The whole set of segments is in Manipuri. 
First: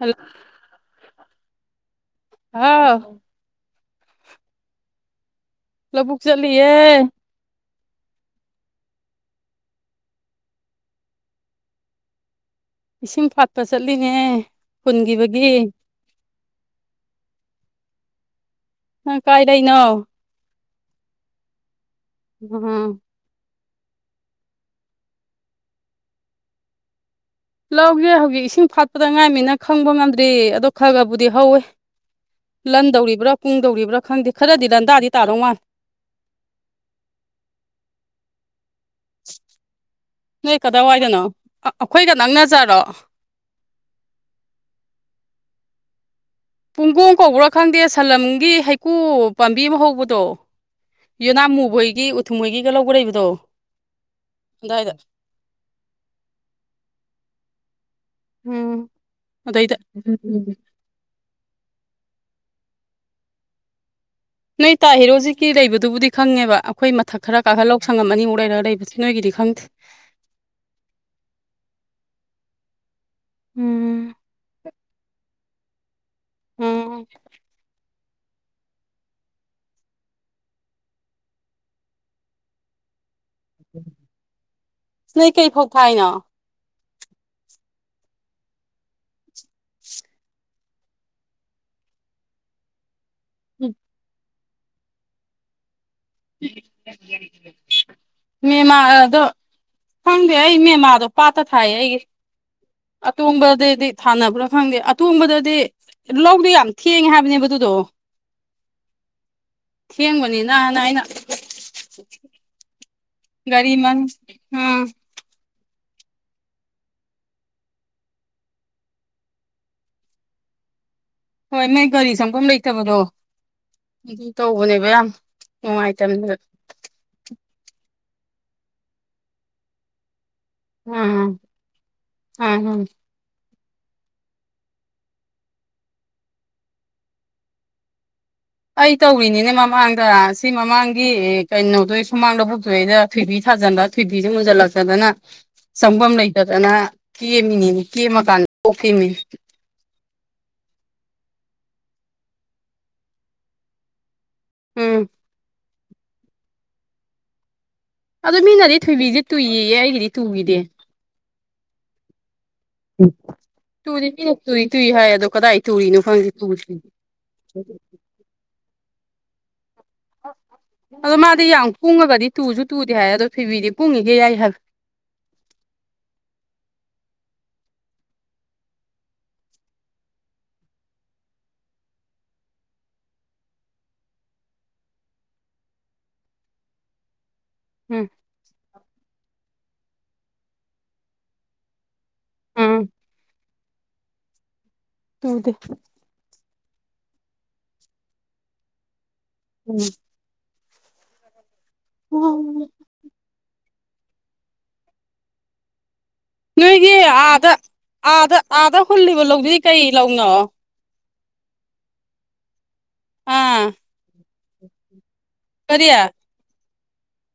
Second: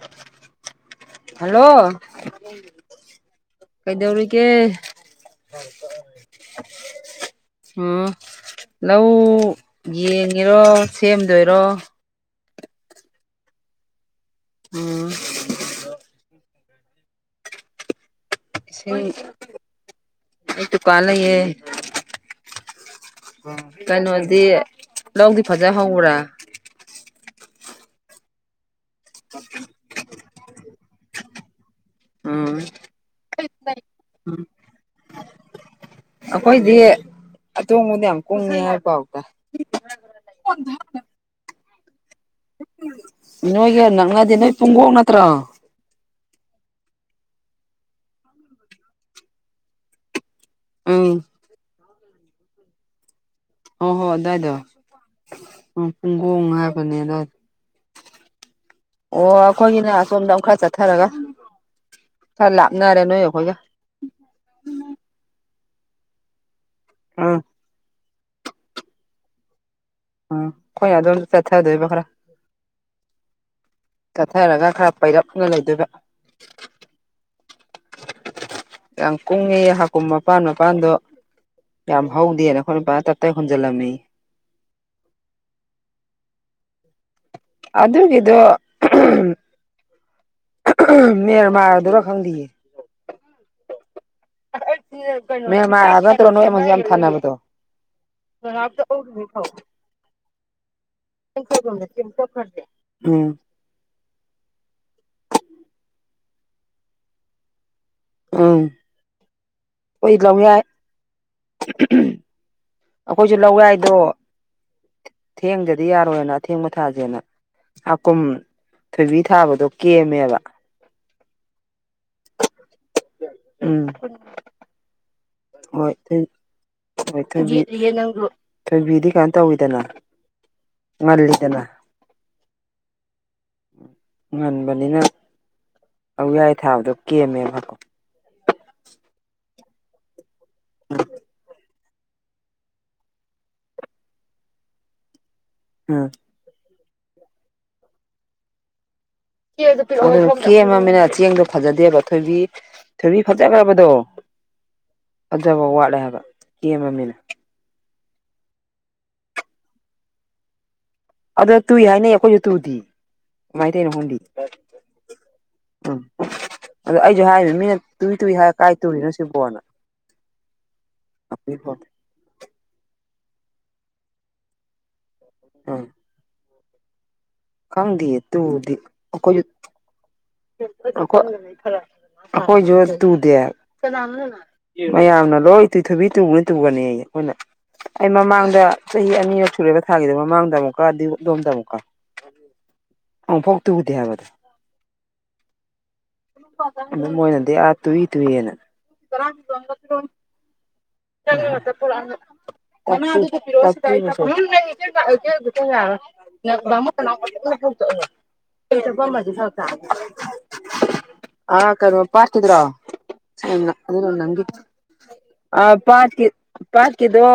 ꯍꯜꯂꯣ ꯍꯜꯂꯣ ꯍꯥꯎ ꯀꯩꯗꯧꯔꯤꯒꯦ ꯂꯧꯕꯨꯛ ꯆꯠꯂꯤꯌꯦ ꯫ ꯎꯝ ꯂꯧ ꯌꯦꯡꯉꯤꯔꯣ ꯁꯦꯝꯗꯣꯏꯔꯣ ꯏꯁꯤꯡ ꯐꯥꯠꯄ ꯆꯠꯂꯤꯅꯦ ꯎꯝ ꯐꯨꯟꯒꯤꯕꯒꯤ ꯫ ꯏꯁꯦ ꯅꯪ ꯀꯥꯏꯗꯩꯅꯣ ꯑꯩ ꯗꯨꯀꯥꯟ ꯂꯩꯌꯦ ꯫ ꯎꯝ ꯀꯩꯅꯣꯗꯤ ꯂꯧꯗꯤ ꯐꯖꯅ ꯍꯧꯕ꯭ꯔꯥ ꯂꯧꯁꯦ ꯍꯧꯖꯤꯛ ꯏꯁꯤꯡ ꯐꯥꯠꯄꯗ ꯉꯥꯏꯃꯤꯅ ꯈꯪꯕ ꯉꯝꯗ꯭ꯔꯤ ꯑꯗꯣ ꯈꯔ ꯈꯔꯕꯨꯗꯤ ꯍꯧꯋꯦ ꯎꯝ ꯫ ꯂꯟꯗꯧꯔꯤꯕ꯭ꯔꯥ ꯀꯨꯡꯗꯧꯔꯤꯕ꯭ꯔꯥ ꯈꯪꯗꯦ ꯈꯔꯗꯤ ꯂꯥꯟꯗꯥꯗꯤ ꯇꯥꯗꯧ ꯃꯥꯜꯂꯦ ꯫ ꯑꯩꯈꯣꯏꯗꯤ ꯑꯇꯣꯡꯕꯗ ꯌꯥꯝ ꯀꯨꯡꯉꯦ ꯍꯥꯏꯕ ꯄꯥꯎ ꯇꯥꯏ ꯫ ꯅꯣꯏ ꯀꯗꯥꯏꯋꯥꯏꯗꯅꯣ ꯑꯩꯈꯣꯏꯒ ꯅꯛꯅꯖꯔꯣ ꯫ ꯅꯣꯏꯒ ꯅꯛꯅꯗꯦ ꯅꯣꯏ ꯄꯨꯡꯀꯣꯛ ꯅꯠꯇ꯭ꯔꯣ ꯫ ꯄꯨꯡꯒꯣꯡ ꯀꯧꯕ꯭ꯔꯥ ꯈꯪꯗꯦ ꯁꯂꯝꯒꯤ ꯍꯩꯀꯨ ꯄꯥꯝꯕꯤ ꯑꯃ ꯍꯧꯕꯗꯣ ꯎꯝ ꯫ ꯌꯦꯅꯥꯝꯃꯨ ꯍꯣꯏꯒꯤ ꯎꯊꯨꯝꯍꯣꯏꯒꯤꯒ ꯂꯧꯒ ꯂꯩꯕꯗꯣ ꯫ ꯍꯣꯏ ꯍꯣꯏ ꯑꯗꯥꯏꯗꯣ ꯎꯝ ꯄꯨꯡꯒꯣꯡ ꯍꯥꯏꯕꯅꯦ ꯑꯗꯥꯏꯗ ꯎꯝ ꯫ ꯑꯣ ꯑꯗꯩꯗ ꯑꯈꯣꯏꯒꯤꯅ ꯁꯣꯝꯗ ꯈꯔ ꯆꯠ ꯊꯔꯒ ꯈꯔ ꯂꯥꯞꯅꯔꯦ ꯅꯣꯏꯒ ꯑꯩꯈꯣꯏꯒ ꯫ ꯅꯣꯏ ꯇꯥ ꯍꯦꯔꯣꯖꯤꯠꯀꯤ ꯂꯩꯕꯗꯨꯕꯨꯗꯤ ꯈꯪꯉꯦꯕ ꯑꯩꯈꯣꯏ ꯃꯊꯛ ꯑꯥ ꯈꯔ ꯀꯥꯈꯠꯂ ꯂꯧ ꯁꯪꯉꯝ ꯑꯅꯤ ꯃꯨꯛ ꯂꯩꯔꯒ ꯂꯩꯕꯁꯦ ꯅꯣꯏꯒꯤꯗꯤ ꯈꯪꯗꯦ ꯫ ꯎꯝ ꯑꯩꯈꯣꯏꯅꯗꯣꯝ ꯆꯠꯊꯗꯣꯏꯕ ꯈꯔ ꯎꯝ ꯆꯠꯊꯔꯒ ꯈꯔ ꯄꯩꯔꯞꯅ ꯂꯩꯗꯣꯏꯕ ꯫ ꯎꯝ ꯌꯥꯝ ꯀꯨꯡꯉꯦ ꯍꯥꯀꯨꯝ ꯃꯄꯥꯟ ꯃꯄꯥꯟꯗꯣ ꯌꯥꯝ ꯍꯧꯗꯦꯅ ꯑꯩꯈꯣꯏꯅꯨꯄꯥ ꯇꯞ ꯇꯥꯏ ꯍꯨꯟꯖꯤꯜꯂꯝꯃꯤꯍꯦ ꯅꯣꯏ ꯀꯩ ꯐꯧ ꯊꯥꯏꯅꯣ ꯑꯗꯨꯒꯤꯗꯣ ꯃꯦꯟꯃꯥꯔꯗꯨꯔ ꯈꯪꯗꯤꯌꯦ [unintelligible] ꯅꯦꯃꯥꯔ ꯍꯥꯏꯕ ꯅꯠꯇ꯭ꯔꯣ ꯅꯣꯏ ꯌꯥꯝ ꯊꯅꯕꯗꯣ ꯀꯅꯥꯝꯇ ꯑꯣꯛꯇꯔꯣ ꯐꯧ ꯐꯪꯗꯦ ꯑꯩ ꯃꯦꯝꯃꯥꯗꯣ ꯄꯥꯠꯇ ꯊꯥꯏꯌꯦ ꯑꯩꯒꯤ ꯎꯝ ꯑꯇꯣꯡꯕꯗꯨꯗꯤ ꯊꯥꯟꯅꯕ꯭ꯔꯥ ꯈꯪꯗꯦ ꯑꯇꯣꯡꯕꯗꯗꯤ ꯂꯧꯗꯨ ꯌꯥꯝ ꯊꯦꯡꯉꯦ ꯍꯥꯏꯕꯅꯦꯕ ꯑꯗꯨꯗꯣ ꯎꯝ ꯍꯣꯏ ꯊꯦꯡꯕꯅꯤꯅ ꯂꯧꯌꯥꯏ ꯑꯩꯅ [inaudible] ꯑꯩꯈꯣꯏꯁꯨ ꯂꯧ ꯒꯥꯔꯤ ꯌꯥꯏꯗꯣ ꯃꯟ ꯎꯝ ꯊꯦꯡꯗꯗꯤ ꯌꯥꯔꯣꯏꯅ ꯑꯊꯦꯡꯕ ꯊꯥꯁꯦꯅ ꯍꯥꯀꯨꯝ ꯊꯣꯏꯕꯤ ꯊꯥꯕꯗꯣ ꯀꯦꯝꯃꯦꯕ ꯍꯣꯏ ꯅꯣꯏ ꯒꯥꯔꯤ ꯁꯪꯐꯝꯝ ꯂꯩꯇꯕꯗꯣ ꯎꯝ ꯇꯧꯕꯅꯦꯕ ꯌꯥꯝ ꯍꯣꯏ ꯅꯨꯡꯉꯥꯏꯇꯕꯅꯦꯕ ꯍꯣꯏ ꯊꯣꯏꯕꯤ ꯊꯣꯏꯕꯤꯗꯤ ꯀꯩꯅꯣ ꯇꯧꯋꯤꯗꯅ ꯎꯝ ꯉꯜꯂꯤꯗꯅ ꯎꯝ ꯎꯝ ꯉꯟꯕꯅꯤꯅ ꯂꯧ ꯌꯥꯏ ꯊꯥꯕꯗꯣ ꯀꯦꯝ ꯑꯦꯝꯃꯦꯕ ꯑꯩ ꯇꯧꯔꯤꯅꯤꯅꯦ ꯃꯃꯥꯡꯗ ꯁꯤ ꯃꯃꯥꯡꯒꯤ ꯀꯩꯅꯣꯗꯣ ꯏꯁ ꯍꯨꯃꯥꯡꯗ ꯂꯕꯨꯛꯊꯣꯏꯅ ꯊꯣꯏꯕꯤ ꯊꯥꯖꯤꯟꯕ ꯊꯣꯏꯕꯤꯁꯦ ꯃꯨꯟꯖꯜꯂꯛꯛꯇꯗꯅ ꯎꯝ ꯆꯪꯐꯝ ꯂꯩ ꯐꯖꯅ ꯀꯦꯝꯃꯤꯅꯦ ꯀꯦꯝꯃꯀꯥꯟꯗ ꯀꯣꯛꯈꯤꯝꯅꯤ ꯑꯗꯨ ꯀꯦꯝꯃꯅꯤꯅ ꯆꯦꯡꯗꯣ ꯐꯖꯗꯦꯕ ꯊꯣꯏꯕꯤ ꯊꯣꯏꯕꯤ ꯐꯖꯈ꯭ꯔꯕꯗꯣ ꯎꯝ ꯐꯖꯕ ꯋꯥꯠꯂꯦꯕ ꯍꯥꯏꯕ ꯀꯦꯝꯃꯝꯅꯤꯅ ꯑꯗꯨ ꯃꯤꯅꯗꯤ ꯊꯣꯏꯕꯤꯁꯦ ꯇꯨꯏꯌꯦ ꯑꯩꯒꯤꯗꯤ ꯇꯨꯈꯤꯗ ꯑꯗꯣ ꯇꯨꯏ ꯍꯥꯏꯅ ꯑꯩꯈꯣꯏꯁꯨ ꯇꯨꯗꯤ ꯀꯃꯥꯏꯅ ꯇꯨꯔꯤ ꯇꯧꯔꯤꯅꯣ ꯈꯪꯗꯦ ꯃꯤꯅ ꯇꯨꯏ ꯇꯨꯏ ꯍꯥꯏ ꯑꯗꯣ ꯀꯗꯥꯏ ꯇꯨꯔꯤꯅꯣ ꯎꯝ ꯈꯪꯗꯦ ꯇꯨ ꯑꯗꯣ ꯑꯩꯁꯨ ꯍꯥꯏꯔꯤꯅꯤ ꯃꯤꯅ ꯇꯨꯏ ꯇꯨꯏ ꯍꯥꯏ ꯀꯥꯏ ꯇꯣꯔꯤꯅꯣ ꯁꯤ ꯕꯣꯔꯅ ꯑꯗꯣ ꯃꯥꯗꯤ ꯌꯥꯝ ꯀꯨꯡꯉꯒꯗꯤ ꯇꯨꯁꯨ ꯇꯨꯗꯦ ꯍꯥꯏ ꯑꯗꯣ ꯐꯤꯕꯤꯗꯤ ꯄꯨꯡꯉꯤꯒꯩ ꯌꯥꯏ ꯍꯥꯏꯕ ꯎꯝ ꯈꯪꯗꯦ ꯇꯨꯗꯦ ꯑꯩꯈꯣꯏꯖꯨ ꯑꯩꯈꯣꯏꯁꯨ ꯇꯨꯗꯦ ꯃꯌꯥꯝꯅ ꯂꯣꯏ ꯇꯣꯏ ꯊꯨꯕꯤ ꯇꯨꯕꯅꯤ ꯇꯨꯒꯅꯤ ꯑꯩ ꯑꯩꯈꯣꯏꯅ ꯎꯝ ꯑꯩ ꯃꯃꯥꯡꯗ ꯆꯍꯤ ꯑꯅꯤꯔꯛ ꯁꯨꯔꯦꯕ ꯊꯥꯒꯤꯗ ꯃꯃꯥꯡꯗ ꯑꯃꯨꯛꯀ ꯑꯗꯨ ꯑꯗꯣꯝꯗ ꯑꯃꯨꯛꯀ ꯎꯝ ꯑꯝ ꯐꯣꯛ ꯇꯨꯗꯦ ꯍꯥꯏꯕꯗ ꯑꯗꯨ ꯇꯨꯗꯦ ꯑꯗꯨ ꯃꯣꯏꯅꯗꯤ ꯑꯥ ꯇꯨꯏ ꯇꯨꯏꯅ ꯎꯝ ꯎꯝ [unintelligible] [unintelligible] ꯑꯦ ꯑꯥꯗ ꯑꯥꯗ ꯑꯥꯗ ꯍꯨꯜꯂꯤꯕ ꯂꯧꯗꯨꯗꯤ ꯀꯩ ꯂꯧꯅꯣ ꯑꯥ ꯀꯩꯅꯣ ꯄꯥꯠꯀꯤꯗꯨꯔꯣ ꯑꯥ ꯑꯗꯨ ꯅꯪꯒꯤ ꯑꯥ ꯀꯔꯤ ꯄꯥꯠ ꯄꯥꯠꯀꯤꯗꯣ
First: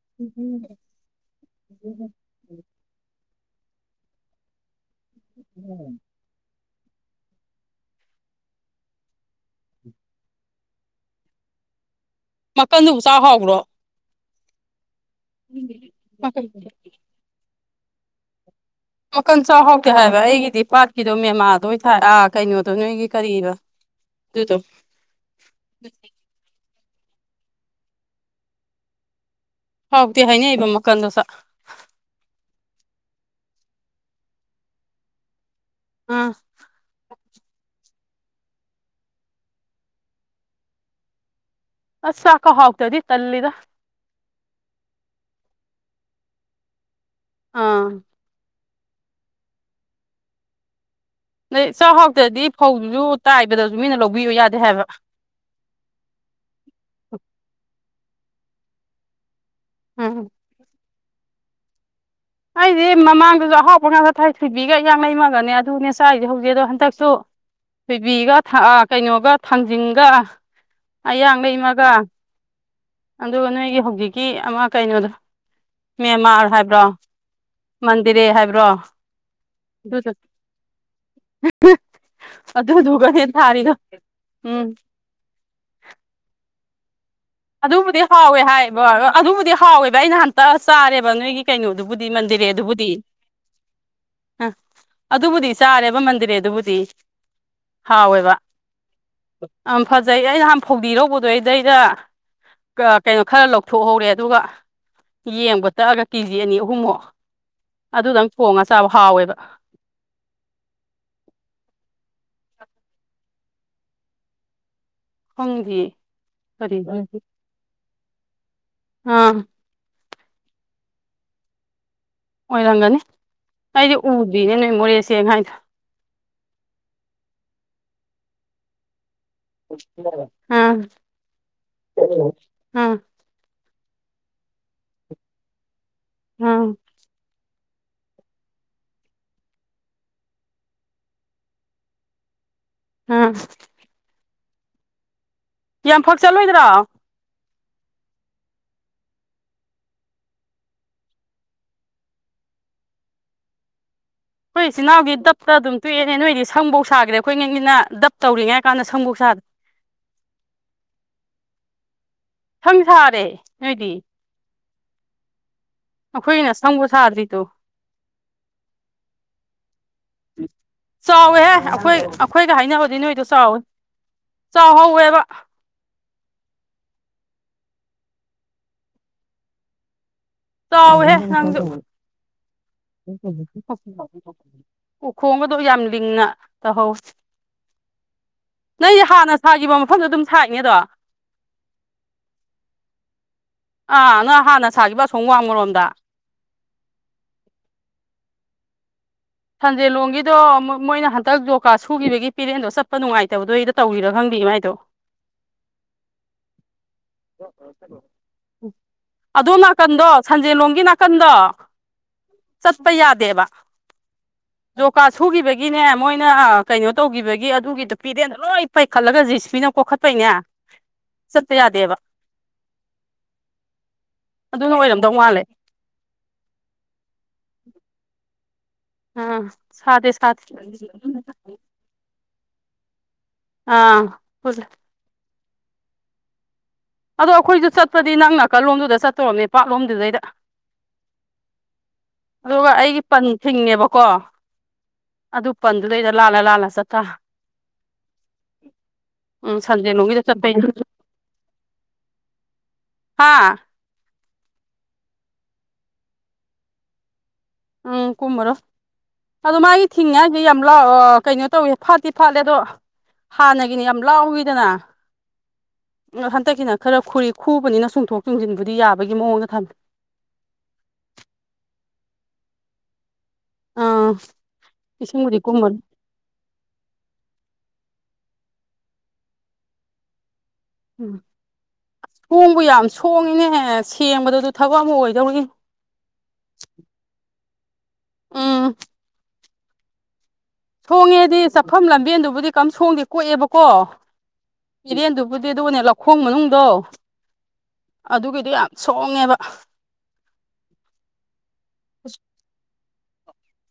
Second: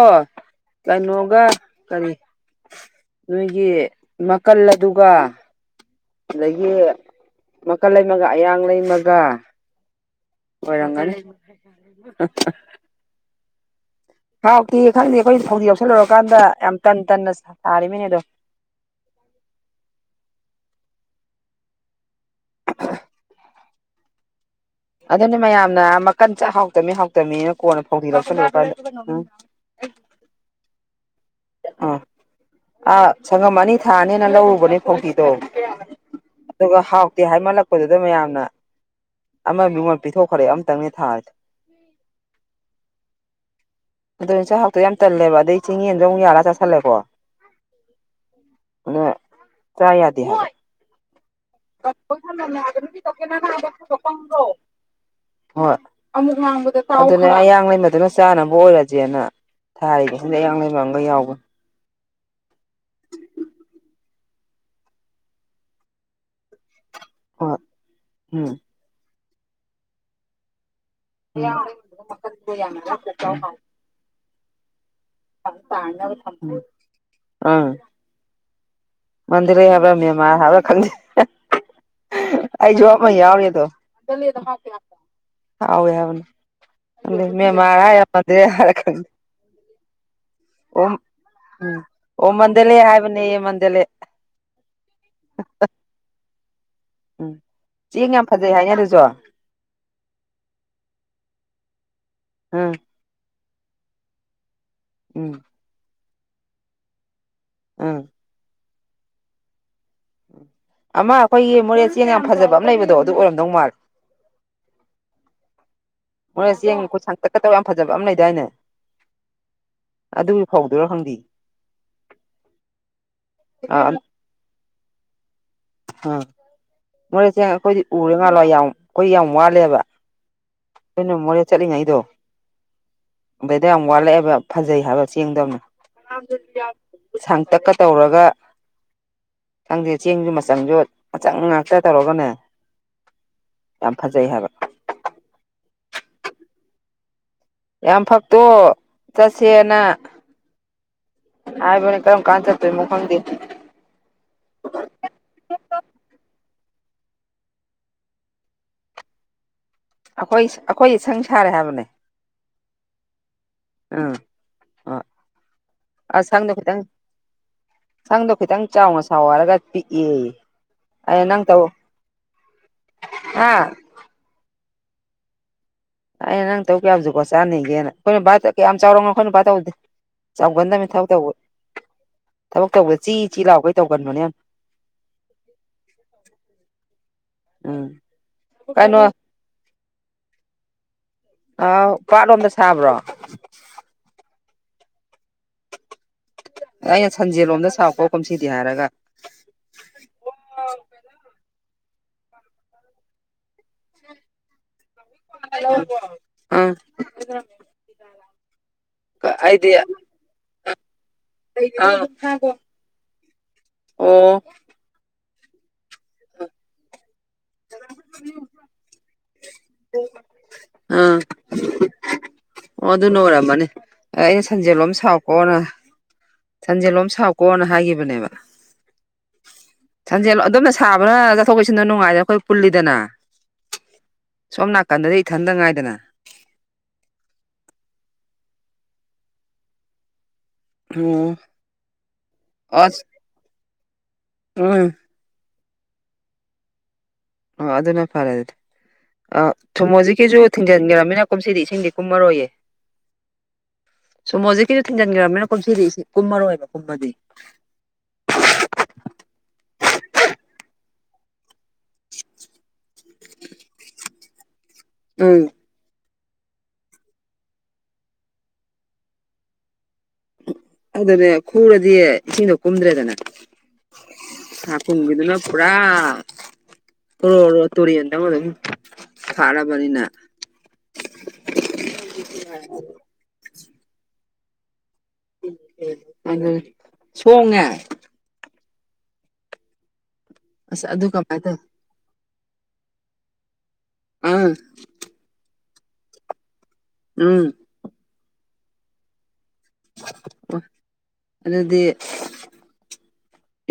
ꯀꯩꯅꯣꯒ ꯀꯔꯤ ꯅꯣꯏꯒꯤ ꯅꯥꯀꯜ ꯑꯗꯨꯒ [inaudible] ꯑꯗꯒꯤ ꯃꯀꯟ ꯂꯩꯃꯒ ꯑꯌꯥꯡ ꯂꯩꯃꯒ ꯑꯣꯏꯔꯝꯒꯅꯤ ꯇꯟꯗꯨꯕꯨ ꯆꯥ ꯍꯥꯎꯕ꯭ꯔꯣ ꯍꯥꯎꯇꯤꯌꯦ ꯈꯪꯗꯦ ꯑꯩꯈꯣꯏ ꯐꯧꯗꯤ ꯌꯥꯎꯁꯜꯂꯨꯔꯀꯥꯟꯗ ꯌꯥꯝ ꯇꯟ ꯇꯟꯅ ꯁꯥꯔꯤꯃꯤꯅꯦ ꯑꯗꯣ ꯃꯀꯟ ꯆꯥꯎꯍꯥꯎꯗꯦ ꯍꯥꯏꯕ ꯑꯩꯒꯤꯗꯤ ꯄꯥꯠꯀꯤꯗꯣ ꯃꯦꯝꯃꯥꯗꯣ ꯑꯣꯏ ꯊꯥꯏ ꯑꯥ ꯀꯩꯅꯣꯗꯣ ꯅꯣꯏꯒꯤ ꯀꯔꯤ ꯑꯗꯨꯗꯣ ꯑꯗꯨꯅꯦ ꯃꯌꯥꯝꯅ ꯃꯀꯟ ꯆꯥꯛ ꯍꯥꯎꯇꯃꯤ ꯍꯥꯎꯇꯃꯤꯅ ꯀꯣꯟꯅ ꯐꯧꯗꯤ ꯂꯧꯁꯜꯂꯨꯔ ꯀꯥꯟꯗ ꯍꯥꯎꯇꯦ ꯍꯥꯏꯅꯩꯕ ꯃꯀꯜꯗꯣ ꯁꯥ ꯑ ꯑꯥ ꯁꯪꯒꯝ ꯑꯅꯤ ꯊꯥꯅꯦꯅ ꯂꯧꯔꯨꯕꯅꯦ ꯐꯧꯗꯤꯗꯣ ꯑꯥ ꯑꯗꯨꯒ ꯍꯥꯎꯇꯦ ꯍꯥꯏꯃꯜꯂꯛꯄꯗꯨꯗ ꯃꯌꯥꯝꯅ ꯑꯃ ꯃꯤꯉꯣꯟ ꯄꯤꯊꯣꯛꯈ꯭ꯔꯦ ꯑꯃꯇꯪꯅꯦ ꯊꯥꯔꯁꯦ ꯑꯁ ꯆꯥꯛꯀ ꯍꯥꯎꯇꯗꯤ ꯇꯜꯂꯤꯗ ꯑꯗꯨ‌ꯅꯦ ꯆꯥꯛ ꯍꯥꯎꯇꯣ ꯌꯥꯝ ꯇꯜꯂꯦꯕ ꯑꯗꯩ ꯆꯤꯡ ꯌꯦꯟꯗꯣ ꯑꯃꯨꯛ ꯌꯥꯂꯒ ꯆꯥꯁꯜꯂꯦꯀꯣ ꯑꯥ ꯑ ꯀꯌꯥ ꯌꯥꯗ ꯍꯥꯏ ꯅꯗ ꯆꯥꯛꯍꯥꯎꯇꯗꯤ ꯐꯧꯗꯨꯁꯨ ꯇꯥꯏꯕꯗꯁꯨ ꯃꯤꯅ ꯂꯧꯕꯤꯌꯨ ꯌꯥꯗꯦ ꯍꯥꯏꯕ ꯍꯣꯏ ꯑꯗꯨꯅꯦ ꯑꯌꯥꯡꯡꯂꯃꯗꯨꯅ ꯆꯥꯅꯕ ꯑꯣꯏꯔꯁꯦꯅ ꯎꯝ ꯊꯥꯔꯤꯕꯁꯤꯗ ꯑꯌꯥ ꯂꯩꯕꯥꯡꯒ ꯌꯥꯎꯕ ꯑꯩꯁꯦ ꯃꯃꯥꯡꯗꯁꯨ ꯑꯍꯥꯎꯄ ꯉ ꯆ ꯊꯋꯥ ꯊꯣꯏꯕꯤꯒ ꯏꯡ ꯂꯩꯃꯒꯅꯦ ꯑꯗꯨꯅꯦ ꯆꯥꯏꯁꯦ ꯍꯧꯖꯤꯛ ꯑꯗꯣ ꯍꯟꯗꯛꯁꯨ ꯍꯣꯏ ꯊꯣꯏꯕꯤꯒ ꯎꯝ ꯀꯩꯅꯣꯒ ꯊꯥꯡꯖꯤꯡꯒ ꯑꯌꯥꯡꯡꯂꯩꯃꯒ ꯆꯄ ꯌꯥꯃꯤ ꯑꯗꯨꯒ ꯅꯣꯏꯒꯤ ꯍꯧꯖꯤꯛꯀꯤ ꯑꯃ ꯀꯩꯅꯣꯗ ꯇꯥꯅꯅꯕ ꯃꯦꯟꯃꯥꯔ ꯊꯝꯕ ꯍꯥꯏꯕ꯭ꯔꯣ ꯇꯤꯔꯦ ꯍꯥꯏꯕ꯭ꯔꯣ ꯃꯟꯗꯤꯔꯩ ꯍꯥꯏꯕ꯭ꯔꯥ ꯑꯗꯨ ꯃꯦꯃꯥꯔ ꯍꯥꯏꯕ꯭ꯔꯥ ꯈꯪꯗꯦ ꯑꯗꯨꯗꯨꯒꯅꯦ ꯊꯥꯔꯤꯗꯣ ꯎꯝ ꯑꯋꯥ ꯑꯃꯥꯎ ꯍꯥꯏ ꯃ ꯑꯗꯨꯕꯨꯗꯤ ꯍꯥꯎꯋꯦ ꯍꯥꯏꯕ ꯑꯗꯨꯕꯨꯗꯤ ꯍꯥꯎꯋꯦꯕ ꯑꯩ ꯅꯍꯟꯇ ꯑꯣ ꯎꯝ ꯆꯥꯔꯦꯕ ꯅꯣꯏꯒꯤ ꯀꯩꯅꯣꯗꯨꯕꯨꯗꯤ ꯑꯣ ꯃꯟꯗꯤꯔꯦ ꯃꯟꯗꯂꯦ ꯑꯗꯨꯕꯨꯗꯤ ꯍꯥꯏꯕꯅꯦꯌꯦ ꯃꯟꯗꯂꯦ ꯑ ꯑꯗꯨꯕꯨꯗꯤ ꯆꯥꯔꯦꯕ ꯃꯟꯗꯤꯔꯦ ꯑꯗꯨꯕꯨꯗꯤ ꯎꯝ ꯆꯦꯡ ꯌꯥꯝ ꯐꯖꯩ ꯍꯥꯏꯅꯤ ꯑꯗꯨꯁꯨ ꯌꯥꯝ ꯐꯖꯩ ꯑꯩ ꯅꯍꯥꯟ ꯐꯧꯗꯤꯔꯧꯕꯗꯣ ꯑꯩꯗꯩꯗ ꯑꯝ ꯀꯩꯅꯣ ꯈꯔ ꯂꯧꯊꯣꯛꯍꯧꯔꯦ ꯑꯗꯨꯒ ꯎꯝ ꯌꯦꯡꯕ ꯇꯛꯑꯒ ꯀꯦꯖꯤ ꯑꯅꯤ ꯑꯍꯨꯝꯃꯨꯛ ꯎꯝ ꯑꯗꯨꯗꯪ ꯊꯣꯡꯉ ꯆꯥꯕ ꯍꯥꯎꯋꯦꯕ ꯑꯃ ꯑꯩꯈꯣꯏꯒꯤ ꯃꯣꯔꯦ ꯆꯦ ꯌꯥꯝ ꯐꯖꯕ ꯑꯃ ꯂꯩꯕꯗꯣ ꯑꯗꯨ ꯑꯣꯏꯔꯝꯗꯧ ꯃꯥꯜꯂꯦ ꯍꯣꯡꯗꯤ ꯃꯣꯔ ꯆ ꯌꯦꯦꯡ ꯈꯨꯠ ꯁꯥꯡ ꯇꯛꯀꯗꯕ ꯌꯥꯝ ꯐꯖꯕ ꯑꯃ ꯂꯩꯗꯥꯏꯅꯦ ꯑꯥ ꯑꯗꯨꯒꯤ ꯐꯥꯎꯗꯨꯔꯣ ꯈꯪꯗꯤ ꯑꯣꯏꯔꯝꯒꯅꯤ ꯑꯥ ꯑꯩꯗꯤ ꯎꯗ꯭ꯣꯏꯅꯦ ꯅꯣꯏ ꯃꯣꯔꯦꯁꯦ ꯍꯥꯏꯗ ꯑ ꯃꯣꯔꯦꯁꯦ ꯑꯩꯈꯣꯏꯗꯤ ꯎꯔꯦ ꯉꯥꯜꯂꯣ ꯌꯥꯎ ꯑꯩꯈꯣꯏ ꯌꯥꯝ ꯋꯥꯠꯂꯦꯕ ꯑꯥ ꯑꯩꯅ ꯃꯣꯔꯦ ꯆꯠꯂꯤꯉꯩꯗꯣ ꯑꯥ ꯑꯗꯩꯗ ꯌꯥꯝ ꯋꯥꯠꯂꯛꯑꯦꯕ ꯌꯥꯝ ꯐꯖꯩ ꯍꯥꯏꯕ ꯆꯦꯡꯗꯣꯅꯦ ꯑꯥ ꯇꯧꯔꯒ ꯈꯪꯗꯦ ꯆꯦꯡꯁꯨ ꯆꯝꯖꯣꯠ ꯃꯆꯪ ꯉꯥꯛꯇ ꯇꯧꯔꯒꯅꯦ ꯎꯝ ꯌꯥꯝꯐꯥꯖꯩ ꯍꯥꯏꯕ ꯀꯌꯥꯝꯐꯛ ꯆꯠꯂꯣꯏꯗ꯭ꯔꯣ ꯌꯥꯝ ꯐꯛꯇꯣ ꯆꯠꯁꯦꯅ ꯍꯥꯏꯕ ꯀꯔꯝ ꯀꯥꯟ ꯊ ꯃ ꯐꯗ ꯑꯩꯣꯏ ꯏꯆꯤꯜ ꯏꯅꯥꯎꯒꯤ ꯗꯞꯇ ꯑꯗꯨꯝ ꯇꯣꯛꯑꯦꯅꯦ ꯅꯣꯏꯗꯤ ꯁꯪꯕꯧ ꯁꯥꯈꯔꯦ ꯑꯩꯈꯣꯏ ꯉꯪꯒꯤꯅ ꯗꯞ ꯇꯧꯔꯤꯉꯩ ꯀꯥꯟꯗ ꯁꯪꯕꯧꯁꯗꯦ [inaudible] ꯑꯩꯈꯣꯏ ꯑꯩꯈꯣꯏ ꯁꯪ ꯁꯥꯔꯦ ꯍꯥꯏꯕꯅꯦ ꯁꯪ ꯁꯥꯔꯦ ꯅꯣꯏꯗꯤ ꯎꯝ ꯑ ꯑ ꯁꯪꯗꯣ ꯑꯩꯈꯣꯏꯒꯤꯅ ꯈꯤꯇꯪ ꯁꯪꯕꯨ ꯁꯥꯗ꯭ꯔꯤꯗꯣ ꯁꯪꯗꯣ ꯈꯤꯇꯪ ꯆꯥꯎꯅ ꯁꯥꯎ ꯍꯥꯏꯔꯒ ꯄꯤꯛꯑ ꯆꯥꯎꯋꯦꯍꯦ ꯑꯩꯈꯣꯏ ꯑꯩꯈꯣꯏꯒ ꯍꯥꯏꯅꯕꯗꯤ ꯅꯣꯏꯗꯣ ꯆꯥꯎꯋꯦ ꯍꯥ ꯆꯥꯎꯍꯧꯋꯦꯕ ꯑꯩꯅ ꯅꯪ ꯇꯧ ꯀꯌꯥꯕꯨꯁꯨꯛꯀꯣ ꯆꯥꯅꯤꯡꯒꯦꯅ ꯑꯩꯈꯣꯏꯅ ꯕꯥ ꯀꯌꯥꯝ ꯆꯥꯎꯔꯒ ꯑꯩꯈꯣꯏꯅ ꯕꯥ ꯇꯧꯗꯦ ꯆꯥꯎꯋꯦꯍꯦ ꯅꯪꯖꯨ ꯊꯕꯛ ꯇꯧꯕꯗ ꯆꯤ ꯆꯤ [unintelligible] ꯂꯥꯎꯈꯩ ꯇꯧꯒꯟꯕꯅꯦ ꯌꯥꯝ ꯎꯈꯣꯡꯒꯗꯣ ꯌꯥꯝ ꯂꯤꯡꯅ ꯇꯧꯍꯧꯋꯤ ꯎꯝ ꯅꯣꯏꯁꯦ ꯀꯩꯅꯣ ꯍꯥꯟꯅ ꯁꯥꯈꯤꯕ ꯃꯐꯝꯗꯣ ꯑꯗꯨꯝ ꯁꯥꯥꯏꯅꯦꯗꯣ ꯑꯥ ꯄꯥꯠꯂꯣꯝꯗ ꯁꯥꯕ꯭ꯔꯣ ꯑꯥ ꯅꯪ ꯍꯥꯟꯅ ꯁꯥꯈꯤꯕ ꯑꯁꯣꯝ ꯋꯥꯡꯃꯔꯣꯝꯗ ꯑꯩꯅ ꯁꯟꯖꯦꯜ ꯂꯣꯝꯗ ꯁꯥꯎꯀꯣ ꯀꯨꯝꯁꯤꯗꯤ ꯍꯥꯏꯔꯒ ꯁꯟꯖꯦꯜꯂꯣꯡꯒꯤꯗꯣ ꯃꯣꯏꯅ ꯍꯟꯗꯛ ꯖꯣꯀꯥ ꯁꯨꯈꯤꯕꯒꯤ ꯄꯦꯔꯦꯟꯗꯣ ꯆꯠꯄ ꯅꯨꯡꯉꯥꯏꯇꯕꯗꯨꯏꯗ ꯇꯧꯔꯤꯔꯥ ꯈꯪꯗꯦ ꯃꯥꯏꯗꯣ [inaudible] ꯑꯥ ꯑꯗꯣꯝ ꯑꯩꯗꯤ ꯅꯥꯀꯟꯗꯣ ꯁꯟꯖꯦꯜꯂꯣꯝꯒꯤ ꯅꯥꯀꯟꯗꯣ ꯑꯥ ꯆꯠꯄ ꯌꯥꯗꯦꯕ ꯑꯣ ꯖꯣꯀꯥꯠ ꯁꯨꯒꯤꯕꯒꯤꯅꯦ ꯃꯣꯏꯅ ꯀꯩꯅꯣ ꯇꯧꯈꯤꯕꯒꯤ ꯑꯗꯨꯒꯤꯗꯨ ꯄꯤꯔꯦꯟꯗꯣ ꯂꯣꯏ ꯄꯩꯈꯠꯂꯒ ꯖꯤ ꯁꯤ ꯄꯤꯅ ꯀꯣꯛꯈꯠꯄꯩꯅꯦ ꯆꯠ ꯄ ꯌꯥꯗꯦꯕ ꯑꯣ ꯑꯗꯨꯅ ꯑꯣꯏꯔꯝꯃꯅꯤ ꯑꯩꯅ ꯑꯗꯨꯅ ꯁꯟꯖꯦꯜꯂꯣꯝ ꯑꯣꯏꯔꯝꯗꯧ ꯃꯥꯜꯂꯦ ꯁꯥꯎꯀꯣꯅ ꯁꯟꯖꯦꯜꯂꯣꯝ ꯁꯥꯎꯀꯣꯅ ꯍꯥꯏꯈꯤꯕꯅꯦꯕ ꯑꯥ ꯁꯥꯗꯦ ꯁꯥꯗꯦ ꯁꯟꯖꯦꯜ ꯑꯗꯣꯝꯅ ꯁꯥꯕꯅ ꯆꯠꯊꯣꯛ ꯆꯠꯁꯤꯟꯗꯣ ꯅꯨꯡꯉꯥꯏꯗꯅ ꯑꯩꯈꯣꯏ ꯄꯨꯜꯂꯤꯗꯅ ꯑꯥ ꯄꯨꯜꯂꯤ ꯇꯟꯗꯗꯤ ꯏꯊꯟꯗ ꯉꯥꯏꯗꯅ ꯑꯗꯣ ꯑꯩꯈꯣꯏꯁꯨ ꯆꯠꯄꯗꯤ ꯅꯪ ꯅꯥꯀꯟꯂꯣꯝꯗꯨꯗ ꯆꯠꯇꯣꯏ ꯑꯣꯏꯔꯝꯅꯤ ꯄꯥꯛꯂꯣꯝꯗꯨꯗꯩꯗ ꯎꯝ ꯑꯗꯨꯒ ꯑꯩꯒꯤ ꯑꯁ ꯄꯟ ꯊꯤꯡꯉꯦꯕꯀꯣ [inaudible] ꯑꯗꯨ ꯄꯟꯗꯨꯗꯩꯗ ꯂꯥꯜꯂꯥ ꯂꯥꯜꯂꯥ ꯆꯠꯇꯥꯔꯦ ꯑꯣ ꯑꯗꯨꯅ ꯐꯔꯦ ꯑꯗꯨꯗꯤ ꯑꯥ ꯎꯝ ꯁꯟꯖꯦꯅꯨꯒꯤꯗ ꯁꯣꯃꯣꯔꯖꯤꯠꯀꯤꯁꯨ ꯆꯠꯄꯩꯅꯦ ꯊꯤꯡꯖꯤꯟꯒ꯭ꯔꯃꯤꯅ ꯀꯨꯝꯁꯤꯗꯤ ꯏꯁꯤꯡꯗꯤ ꯀꯨꯝꯃꯔꯣꯏꯌꯦ ꯍꯥꯥ ꯁꯣꯃꯣꯔꯖꯤꯠꯀꯤꯁꯨ ꯊꯤꯟꯖꯤꯟꯒ꯭ꯔꯕꯅꯤꯅ ꯀꯨꯝꯁꯤꯗꯤ ꯀꯨꯝꯃꯔꯣꯏꯕ ꯀꯨꯝꯕꯗꯤ ꯎꯝ ꯀꯨꯝꯃꯔꯣꯏ ꯑꯗꯣ ꯃꯥꯒꯤ ꯊꯤꯡꯉꯦ ꯍꯥꯏꯖꯦ ꯌꯥꯝ ꯂꯥꯎ ꯑꯥ ꯀꯩꯅꯣ ꯇꯧꯋꯦ ꯐꯠꯇꯤ ꯐꯠꯂꯦ ꯑꯗꯣ ꯍꯥꯟꯅꯒꯤꯅ ꯌꯥꯝ ꯂꯥꯎꯏꯗꯅ ꯎꯝ ꯍꯟꯗꯛꯀꯤꯅ ꯈꯔ ꯈꯨꯔꯤ ꯈꯨꯕꯅꯤꯅ ꯆꯨꯡꯊꯣꯛ ꯆꯨꯡꯁꯤꯟꯕꯨꯗꯤ ꯌꯥꯕꯒꯤ ꯃꯑꯣꯡꯗ ꯊꯝꯃꯦ ꯑꯗꯨꯅꯦ ꯈꯨꯔꯗꯤ ꯏꯁꯤꯡꯗꯣ ꯀꯨꯝꯗ꯭ꯔꯦꯗꯅ ꯑꯥ ꯍꯥꯀꯨꯝꯒꯤꯗꯨꯅ ꯏꯁꯤꯡꯕꯨꯗꯤ ꯄꯨꯔꯥ ꯀꯨꯝꯃꯔꯣꯏ ꯑꯣꯔꯣꯔꯣ ꯇꯨꯔꯦꯟꯗꯧꯅ ꯑꯗꯨꯝ ꯐꯥꯠꯂꯕꯅꯤꯅ ꯎꯝ ꯁꯣꯡꯕꯨ ꯌꯥꯝ ꯁꯣꯡꯉꯤꯅꯦꯍꯦ ꯁꯦꯡꯕꯗꯖꯨ ꯊꯕꯛ ꯑꯃ ꯑꯣꯏꯗꯧꯔꯤ ꯎꯝ ꯑꯗꯨꯅꯦ ꯁꯣꯡꯉꯦ ꯎꯝ ꯑꯁ ꯑꯗꯨ ꯁꯣꯡꯉꯦꯗꯤ ꯀꯃꯥꯏꯅ ꯇꯧ ꯆꯥꯠꯐꯝ ꯂꯝꯕꯦꯟꯗꯨꯕꯨꯗꯤ ꯀꯝ ꯁꯣꯡꯗꯦ ꯀꯣꯛꯑꯦꯕꯀꯣ ꯎꯝ ꯏꯔꯦꯟꯗꯨꯕꯨꯗꯤ ꯑꯗꯨꯒꯅꯦ ꯂꯧꯈꯣꯡ ꯃꯅꯨꯡꯗꯣ ꯎꯝ ꯑꯗꯨꯒꯤꯗꯨ ꯌꯥꯝ ꯁꯣꯡꯉꯦꯕ ꯑꯗꯨꯗꯤ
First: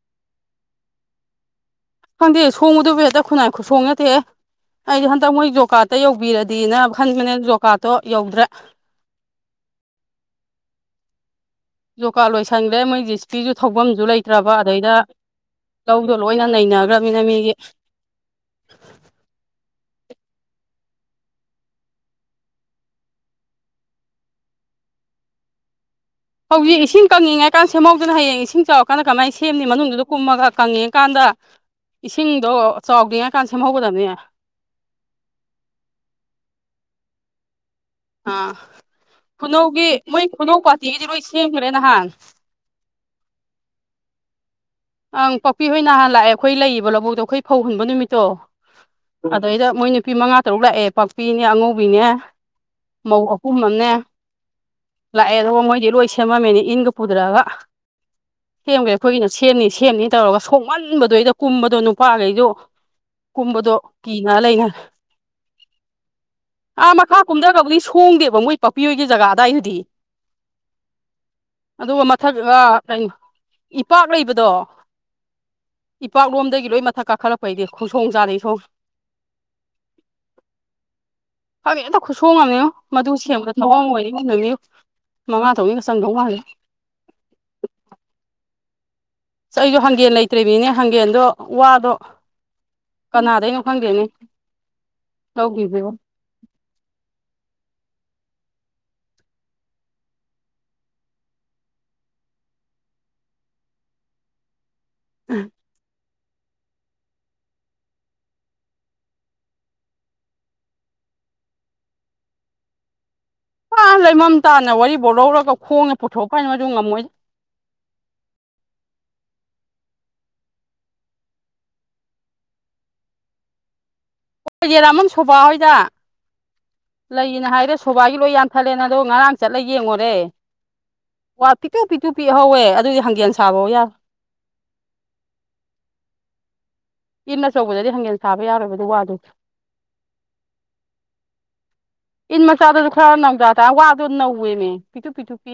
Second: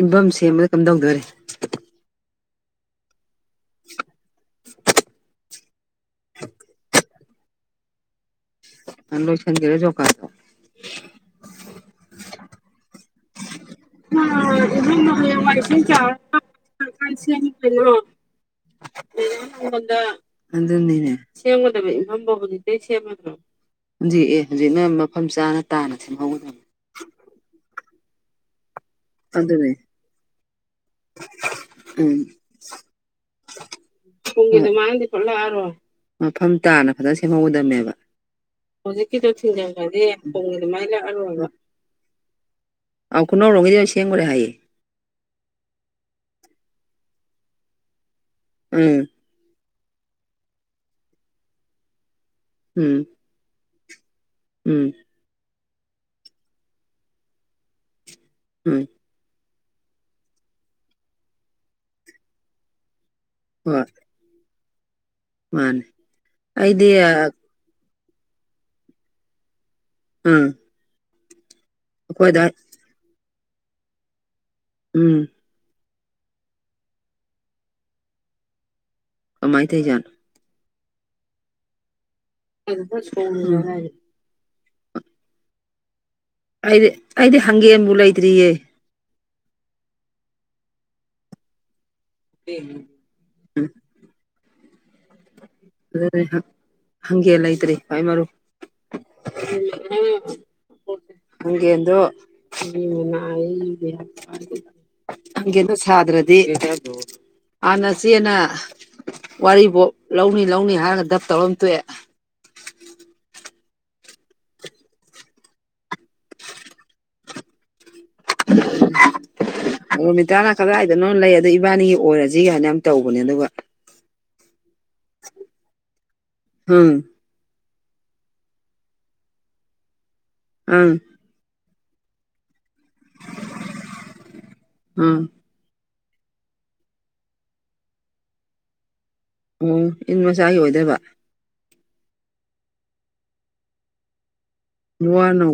ꯏꯟꯕꯝ ꯁꯦꯝꯕꯗ ꯀꯝꯗꯧꯗꯣꯔꯤ ꯈꯪꯗꯦ ꯁꯣꯡꯕꯗꯨꯗꯤ ꯍꯦꯛꯇ ꯈꯨꯟꯅꯥꯏ ꯈꯨꯁꯣꯡ ꯅꯠꯇꯦꯍꯦ ꯑꯩꯗꯤ ꯍꯟꯗꯛ ꯃꯣꯏ ꯖꯣꯀꯥꯔꯠꯇ ꯌꯧꯕꯤꯔꯗꯤꯅ ꯈꯟꯕꯅꯦ ꯑꯗꯣ ꯖꯣꯀꯥꯔꯠ ꯇꯣ ꯌꯧꯗ꯭ꯔꯦ ꯂꯣꯏꯁꯟꯒ꯭ꯔꯦ ꯖꯣꯀꯔꯠꯗꯣ ꯖꯣꯀꯥꯔꯠ ꯂꯣꯏꯁꯟꯈ꯭ꯔꯦ ꯃꯣꯏ ꯖꯤ ꯁꯤ ꯄꯤꯁꯨ ꯊꯧꯐꯝꯁꯨ ꯂꯩꯇ꯭ꯔꯕ ꯑꯗꯩꯗ ꯏꯕꯨꯡꯗꯣ ꯍꯌꯦꯡꯋꯥꯏ ꯏꯁꯤꯡ ꯂꯧꯗꯣ ꯆꯥꯎꯔ ꯂꯣꯏꯅ ꯅꯩꯅꯈ꯭ꯔꯕꯅꯤꯅ ꯃꯤꯒꯤ ꯀꯩꯅꯣ [unintelligible] ꯑꯗꯨꯅꯤꯅꯦ ꯁꯦꯝꯒꯗꯕ ꯏꯐꯝꯗꯣ ꯍꯧꯖꯤꯛꯇꯒꯤ ꯁꯦꯝꯃꯗ꯭ꯔꯣ ꯍꯧꯖꯤꯛ ꯑꯦ ꯍꯧꯖꯤꯛꯅ ꯃꯐꯝ ꯆꯥꯅ ꯇꯥꯅ ꯁꯤꯟꯍꯧꯒ ꯍꯧꯖꯤꯛ ꯏꯁꯤꯡ ꯀꯪꯉꯤꯀꯥꯟ ꯁꯦꯝꯍꯧꯗꯅ ꯍꯌꯦꯡ ꯏꯁꯤꯡ ꯆꯥꯎ ꯀꯥꯟꯗ ꯀꯃꯥꯏꯅ ꯁꯦꯝꯅꯤ ꯑꯗꯨꯅꯦ ꯃꯅꯨꯡꯗꯨꯗ ꯀꯨꯝꯃꯒ ꯀꯪꯉꯤ ꯀꯥꯟꯗ ꯎꯝ ꯏꯁꯤꯡꯗꯣ ꯆꯥꯎꯗꯦꯉ ꯀꯥꯟꯗ ꯁꯦꯝꯍꯧꯒꯗꯕꯅꯦ ꯔ ꯃꯐꯝ ꯇꯥꯅ ꯐꯖꯅ ꯁꯦꯝꯍꯧꯒꯗꯕꯅꯦꯕ ꯑꯥ ꯍꯧꯖꯤꯛꯀꯤꯗꯣ ꯈꯨꯅꯧꯒꯤ ꯊꯤꯡꯖꯕꯗꯤꯦ ꯃꯣꯏ ꯄꯨꯡ ꯈꯨꯅꯧ ꯑꯗꯨꯃꯥꯏꯅ ꯄꯥꯔꯇꯤꯒꯤꯗꯤ ꯂꯣꯏ ꯂꯥꯛꯑꯔꯣꯏꯕ ꯁꯦꯝꯈ꯭ꯔꯦ ꯅꯍꯥꯟ ꯑ ꯀꯨꯅ ꯔꯣꯡꯒꯦꯗꯤ ꯁꯦꯡꯡꯔ ꯍꯥꯏꯌꯦ ꯑꯪ ꯄꯥꯛꯄꯤ ꯍꯣꯏ ꯅꯍꯥꯟ ꯂꯥꯛꯑꯦ ꯑꯩꯈꯣꯏ ꯂꯩꯕ ꯂꯧꯕꯣꯛꯇꯣ ꯑꯩꯈꯣꯏ ꯐꯧ ꯍꯨꯟꯕ ꯅꯨꯃꯤꯠꯇꯣ ꯎꯝ ꯑꯗꯨꯗꯏꯗ ꯃꯣꯏ ꯅꯨꯄꯤ ꯃꯉꯥ ꯇꯔꯨꯛ ꯂꯥꯛꯑꯦ ꯄꯥꯛꯄꯤꯅꯦ ꯑꯉꯧꯕꯤꯅꯦ ꯎꯝ ꯧ ꯑꯄꯨꯝꯅꯅꯦ ꯎꯝ ꯂꯥꯛꯑꯦ ꯑꯗꯨꯒ ꯃꯣꯏꯗꯤ ꯂꯣꯏ ꯁꯦꯝꯃꯝꯃꯤꯅꯤ ꯏꯟꯒ ꯄꯨꯊꯔꯛꯑꯒ ꯎꯝ ꯁꯦꯝꯈ꯭ꯔꯦ ꯑꯩꯈꯣꯏꯒꯤꯅ ꯁꯦꯝꯅꯤ ꯁꯦꯝꯅꯤ ꯇꯧꯔꯒ ꯁꯣꯛꯃꯟꯕꯗꯩꯗ ꯀꯨꯝꯕꯗꯣ ꯅꯨꯄꯥꯈꯩꯗꯣ ꯀꯨꯝꯕꯗꯣ ꯍꯣꯏ ꯃꯤ ꯉ ꯂꯩꯅ ꯃꯥꯅꯦ ꯑꯩꯗꯤ ꯑꯥ ꯃꯈꯥ ꯀꯨꯝꯊ ꯀꯧꯕꯧꯅꯤ ꯍꯣꯡꯗꯦꯕ ꯃꯣꯏ ꯄꯥꯛꯄꯤꯌꯣꯏꯒꯤ ꯖꯒꯥꯗꯋꯥꯏꯗꯨꯗꯤ ꯎꯝ ꯑꯗꯨꯒ ꯃꯊꯛ ꯑꯩꯈꯣꯏꯗ ꯀꯩꯅꯣ ꯏꯄꯥꯛ ꯂꯩꯕꯗꯣ ꯎꯝ ꯏꯄꯥꯛꯂꯣꯝꯗꯒꯤ ꯂꯣꯏ ꯃꯊꯛꯀꯛ ꯈꯔ ꯐꯩꯗꯤ ꯈꯣꯡꯁꯣꯡ ꯆꯥꯗꯩ ꯁꯣ ꯀꯃꯥꯏꯅ ꯊꯩꯖꯥꯟꯣ ꯍꯥꯏꯕꯦ ꯑꯝꯇ ꯈꯨꯠꯁꯣꯡꯉꯝꯅꯤ ꯃꯗꯨ ꯁꯦꯝꯕꯗ ꯊꯑꯣꯡ ꯑꯣꯏꯅꯤ ꯅ ꯃꯤ ꯃꯉꯥ ꯊꯣꯛꯧꯅꯤꯒ ꯆꯪꯗꯧ ꯃꯥꯜꯂꯦ ꯑꯩꯗꯤ ꯑꯩꯗꯤ ꯍꯪꯒꯦꯝꯕꯨ ꯂꯩꯇ꯭ꯔꯤꯌꯦ ꯑꯩꯁꯨꯣ ꯍꯥꯡꯒꯦꯟ ꯂꯩꯇ꯭ꯔꯤꯕꯃꯤꯅꯦ ꯍꯥꯡꯒꯦꯟꯗꯣ ꯋꯥꯗꯣ ꯀꯅꯥꯗꯩꯅꯣ ꯈꯪꯗꯦꯅꯦ ꯂꯧꯈꯤꯁꯦꯕ ꯍꯪꯒꯦ ꯂꯩꯇ꯭ꯔꯤ ꯈꯏ ꯃꯔꯨ ꯍꯦ ꯑꯗꯨꯣ ꯃꯅꯥ ꯑꯩ ꯍꯦꯁꯗ꯭ꯔꯗꯤ ꯍꯥꯟꯅ ꯆꯦꯅ ꯋꯥꯔꯤꯐꯥꯎ ꯂꯧꯅꯤ ꯂꯧꯅꯤ ꯍꯥꯏꯔꯒ ꯗꯞ ꯇꯧꯔꯝ ꯊꯣꯛꯑꯦ ꯂꯩꯃꯝ ꯇꯥꯅ ꯋꯥꯔꯤ ꯕꯣꯠ ꯂꯧꯔꯒ ꯈꯣꯡꯅ ꯄꯨꯊꯣꯛꯄ ꯍꯥꯏꯅ ꯃꯗꯨ ꯉꯝꯃꯣꯏ [inaudible] ꯔꯣꯃꯤꯇꯥꯅ ꯀꯗꯥꯏꯗꯅꯣ ꯂꯩ ꯑꯗꯨ ꯏꯕꯥꯅꯤꯒꯤ ꯑꯣꯏꯔꯁꯤ ꯀꯥꯏꯅ ꯌꯥꯝ ꯇꯧꯕꯅꯦ ꯑꯗꯨꯒ [inaudible] ꯍꯝ ꯂꯩꯌꯦꯅ ꯍꯥꯏꯔꯦ ꯁꯣꯕꯥꯏꯒꯤ ꯂꯣꯏ ꯌꯥꯝꯊꯠꯂꯦꯅ ꯑꯗꯣ ꯉꯔꯥꯡ ꯆꯠꯂꯒ ꯌꯦꯡꯉꯨꯔꯦ ꯑꯪ ꯋꯥ ꯄꯤꯛꯇꯨ ꯄꯤꯛꯇꯨ ꯄꯤꯛꯍꯧꯋꯦ ꯑꯗꯨꯗꯤ ꯍꯥꯡꯒꯦꯟ ꯁꯥꯕꯧ ꯌꯥꯔ ꯎꯝ ꯏꯟ ꯑꯆꯧꯕꯗꯗꯤ ꯍꯪꯒꯦꯟ ꯁꯥꯕ ꯌꯥꯔꯣꯏꯕꯗꯨ ꯋꯥꯗ ꯑꯣ ꯏꯟ ꯃꯆꯥꯒꯤ ꯑꯣꯏꯗꯕ ꯏꯟ ꯃꯆꯥꯗꯨꯁꯨ ꯈꯔ ꯅꯧꯗꯥ ꯇꯥꯔ ꯋꯥꯗꯣ ꯅꯧꯋꯦꯅꯦ ꯄꯤꯊꯣꯛ ꯋꯥ ꯄꯤꯊꯨꯞ ꯄꯤ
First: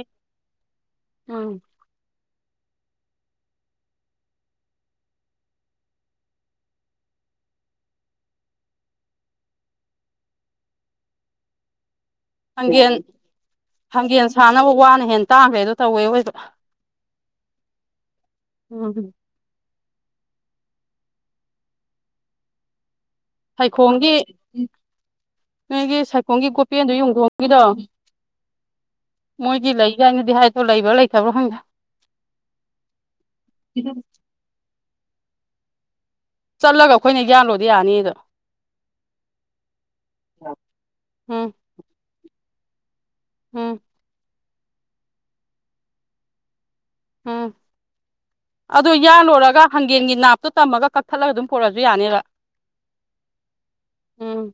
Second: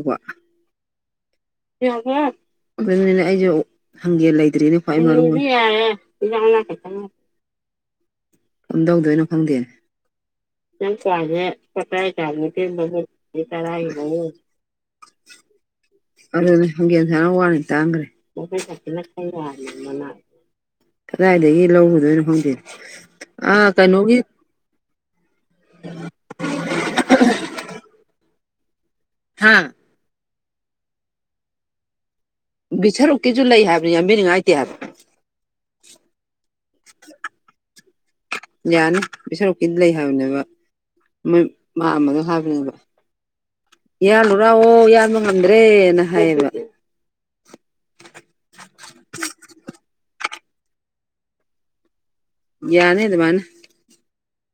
ꯎ ꯌꯥ ꯍ ꯑꯗꯨꯅꯅꯤꯅꯦ ꯑꯩꯁꯨ ꯍꯪꯒꯦ ꯂꯩꯇ꯭ꯔꯤꯅꯦ ꯈ꯭ꯋꯥꯏ ꯃꯔꯨ ꯑꯣꯏ ꯀꯝꯗꯧꯗꯣꯏꯅꯣ ꯈꯪꯗꯦ ꯌꯥꯝ ꯆꯁꯦ ꯐꯠꯇꯥꯏ ꯍꯪꯒꯦꯟ [unintelligible] ꯆ ꯃ ꯏ ꯍꯪꯒꯦꯟ ꯁꯥꯅꯕ ꯋꯥꯅ ꯍꯦꯟꯅ ꯇꯥꯡꯈ꯭ꯔꯦ ꯑꯗꯣ ꯇꯧꯋꯦ ꯑꯋꯣꯏꯕ ꯑꯗꯨꯅꯦ ꯍꯪꯒꯦꯟ ꯁꯥꯅ ꯋꯥꯅꯤ ꯇꯥꯡꯈ꯭ꯔꯦ ꯎꯝ [unintelligible] ꯀꯗꯥꯏꯗꯒꯤ ꯂꯧꯔꯨꯗꯣꯏꯅꯣ ꯈꯪꯗꯦ ꯑꯥ ꯁꯥꯏꯈꯣꯝꯒꯤ ꯀꯩꯅꯣꯒꯤ ꯅꯣꯏꯒꯤ ꯁꯥꯏꯈꯣꯝꯒꯤ ꯒꯣꯄꯦꯟꯗꯨ ꯌꯨꯝꯊꯣꯡꯒꯤꯗꯣ ꯍꯥ ꯃꯣꯏꯒꯤ ꯂꯩ ꯀꯥꯏꯅꯗꯤ ꯍꯥꯏ ꯑꯗꫭ ꯂꯩꯕ꯭ꯔꯥ ꯂꯩꯇꯕ꯭ꯔꯥ ꯈꯪꯗ‌ꯦ ꯕꯤꯁꯔꯨꯛꯀꯤꯁꯨ ꯂꯩ ꯍꯥꯏꯕꯅꯤ ꯌꯥꯝꯕꯤꯅꯤꯡꯉꯥꯏꯂꯩꯇꯦ ꯍꯥꯏꯕ ꯆꯠꯂꯒ ꯑꯩꯈꯣꯏꯅ ꯌꯥꯜꯂꯣꯗꯤ ꯌꯥꯅꯤꯗ ꯌꯥꯅꯤ ꯕꯤꯁꯣꯔꯣꯛꯀꯤꯗꯤ ꯂꯩ ꯍꯥꯏꯕꯅꯦꯕ ꯃꯣꯏ ꯎꯝ ꯃꯥꯝꯃꯥꯗꯨꯅꯥ ꯍꯥꯏꯕꯅꯦꯕ ꯎꯝ ꯌꯥꯜꯂꯨꯔꯥꯎꯑꯣ ꯌꯥꯥꯟꯕ ꯉꯝꯗ꯭ꯔꯦꯅ ꯍꯥꯏꯌꯦꯕ ꯎꯝ [unintelligible] ꯑꯗꯨ ꯌꯥꯜꯂꯨꯔꯒ ꯍꯥꯡꯒꯦꯟꯒꯤ ꯅꯥꯞꯇꯣ ꯇꯝꯃꯒ ꯀꯛꯊꯠꯂꯒ ꯑꯗꯨꯝ ꯄꯨꯔꯛꯑꯁꯨ ꯌꯥꯅꯤꯕ ꯌꯥꯅꯤ ꯑꯗꯨꯃꯥꯏꯅꯥ ꯎꯝ